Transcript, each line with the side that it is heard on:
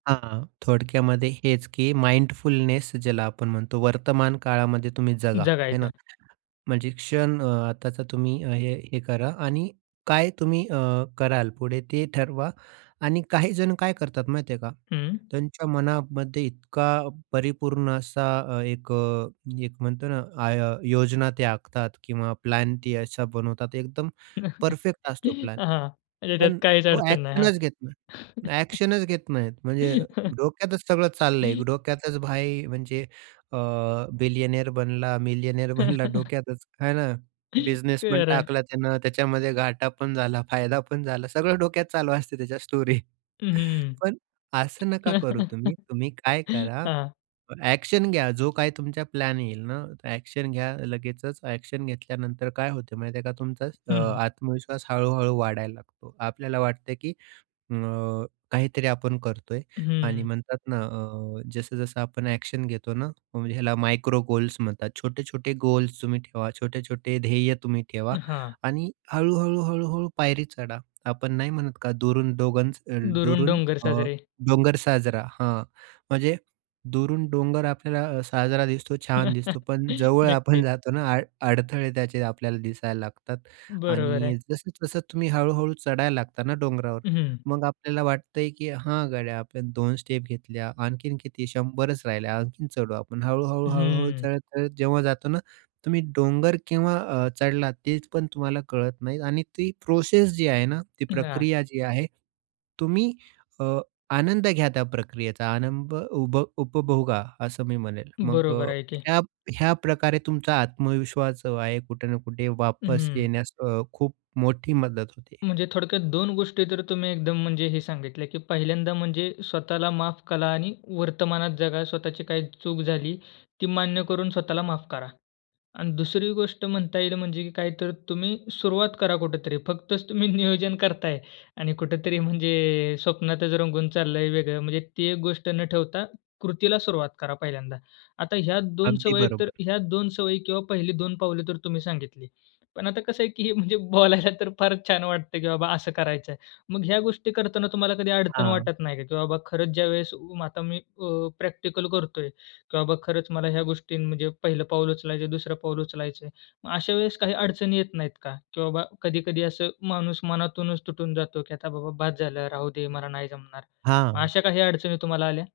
right: हां, थोडक्यामध्ये हेच की माइंडफुलनेस ज्याला आपण म्हणतो वर्तमान काळामध्ये तुम्ही जगा, आहे ना.
left: जगायच्या.
right: म्हणजे क्षण अ, आताचा तुम्ही हे हे करा आणि काय तुम्ही अ, कराल पुढे ते ठरवा आणि काही जण काय करतात माहिती आहे का?
left: हं.
right: त्यांच्या मनामध्ये इतका परिपूर्ण असा एक अ, एक म्हणतोना आय योजना ते आखतात किंवा प्लॅन ते असा बनवतात एकदम परफेक्ट असतो प्लॅन.
left: हां, म्हणजे त्यात
right: पण
left: काहीच
right: तो
left: अडचण नाही हां.
right: एक्शनच घेत नाही ना एक्शनच घेत नाहीत म्हणजे डोक्यातच सगळं चाललंय डोक्यातच भाई म्हणजे अ, बिलियनेअर बनला, मिलियनेयर बनला डोक्यातच, आहे ना? बिझनेसपण
left: खरं आहे.
right: टाकला त्यानं, त्याच्यामध्ये घाठा पण झाला फायदा पण झाला सगळं डोक्यात चालू असते त्याच्या स्टोरी.
left: हं, हं.
right: पण असं नका करू तुम्ही. तुम्ही काय करा
left: हां.
right: अ, एक्शन घ्या. जो काही तुमचा प्लॅन येईल ना, एक्शन घ्या लगेचच. एक्शन घेतल्यानंतर काय होत माहिती आहे का? तुमचा अ,
left: हं, हं.
right: आत्मविश्वास हळू-हळू वाढायला लागतो. आपल्याला वाटत की अ, काहीतरी आपण करतो आहे आणि
left: हं.
right: म्हणतात ना अ, जसं-जसं आपण एक्शन घेतो ना, ह्याला मायक्रो गोल्स म्हणतात. छोटे-छोटे गोल्स तुम्ही ठेवा. छोटे-छोटे ध्येय तुम्ही ठेवा
left: हां.
right: आणि हळू-हळू-हळू-हळू पायरी चढा. आपण नाही म्हणत का, दुरून डोंगर अ,
left: दुरून
right: दुरून
left: डोंगर
right: अ,
left: साजरे.
right: डोंगर, साजरा हां, म्हणजे दुरून डोंगर आपल्याला अ, साजरा दिसतो छान दिसतो. पण जवळ आपण
left: नक्कीच.
right: जातो ना अड अडथळे त्याचे आपल्याला दिसायला लागतात
left: बरोबर आहे.
right: आणि जसं-जसं तुम्ही हळू-हळू चढायला लागता ना डोंगरावर
left: हं, हं.
right: मग आपल्याला वाटतंय की, हा गाड्या आपण 2 स्टेप घेतल्या आणखीन किती 100च राहिल्या, आणखीन चढू आपण हळू-हळू-हळू-हळू
left: हं.
right: चढत-चढत जेव्हा जातो ना, तुम्ही डोंगर केव्हा अ, चढला तेच पण तुम्हाला कळत नाही आणि ती प्रोसेस जी आहे ना, ती
left: हां.
right: प्रक्रिया जी आहे. तुम्ही अ, आनंद घ्या त्या प्रक्रियेचा, आनंद उभ उपभोगा, असं मी म्हणेल. मग अ,
left: बरोबर आहे की.
right: ह्या ह्या प्रकारे तुमचा आत्मविश्वास जो आहे कुठे ना कुठे
left: हं,
right: वापस
left: हं.
right: येण्यास अ, खूप मोठी मदत होते.
left: म्हणजे थोडक्यात 2 गोष्टी तर तुम्ही एकदम म्हणजे हे सांगितले, की पहिल्यांदा म्हणजे स्वतःला माफ करा आणि वर्तमानात जगा. स्वतःची काही चूक झाली ती मान्य करून स्वतःला माफ करा आणि दुसरी गोष्ट म्हणता येईल म्हणजे काय तर तुम्ही सुरुवात करा कुठेतरी. फक्तच तुम्ही नियोजन करत आहे आणि कुठेतरी म्हणजे स्वप्नातच रंगून चालला आहे वेगळं. म्हणजे ती एक गोष्ट न ठेवता कृतीला सुरुवात करा पहिल्यांदा. आता ह्या 2
right: अगदी
left: सवयी तर
right: बरोबर.
left: ह्या 2 सवयी किंवा पहिली 2 पावले तर तुम्ही सांगितली. पण आता कसं आहे की हे म्हणजे बोलायला तर फारच छान वाटत की बाबा असं करायचं आहे. मग ह्या गोष्टी करताना तुम्हाला कधी अडचण
right: हां.
left: वाटत नाही का? की बाबा, खरंच ज्यावेळेस उ, आता मी अ, प्रॅक्टिकल करतो आहे, की बाबा खरंच मला ह्या गोष्टी म्हणजे पहिलं पाऊल उचलायचं, दुसरं पाऊल उचलायचं आहे. मग अशा वेळेस काही अडचणी येत नाहीत का? की बाबा कधी-कधी असं माणूस मनातूनच तुटून जातो, की आता बाबा बस झालं, राहू दे, मला नाही जमणार. मग अशा
right: हां.
left: काही अडचणी तुम्हाला आल्या?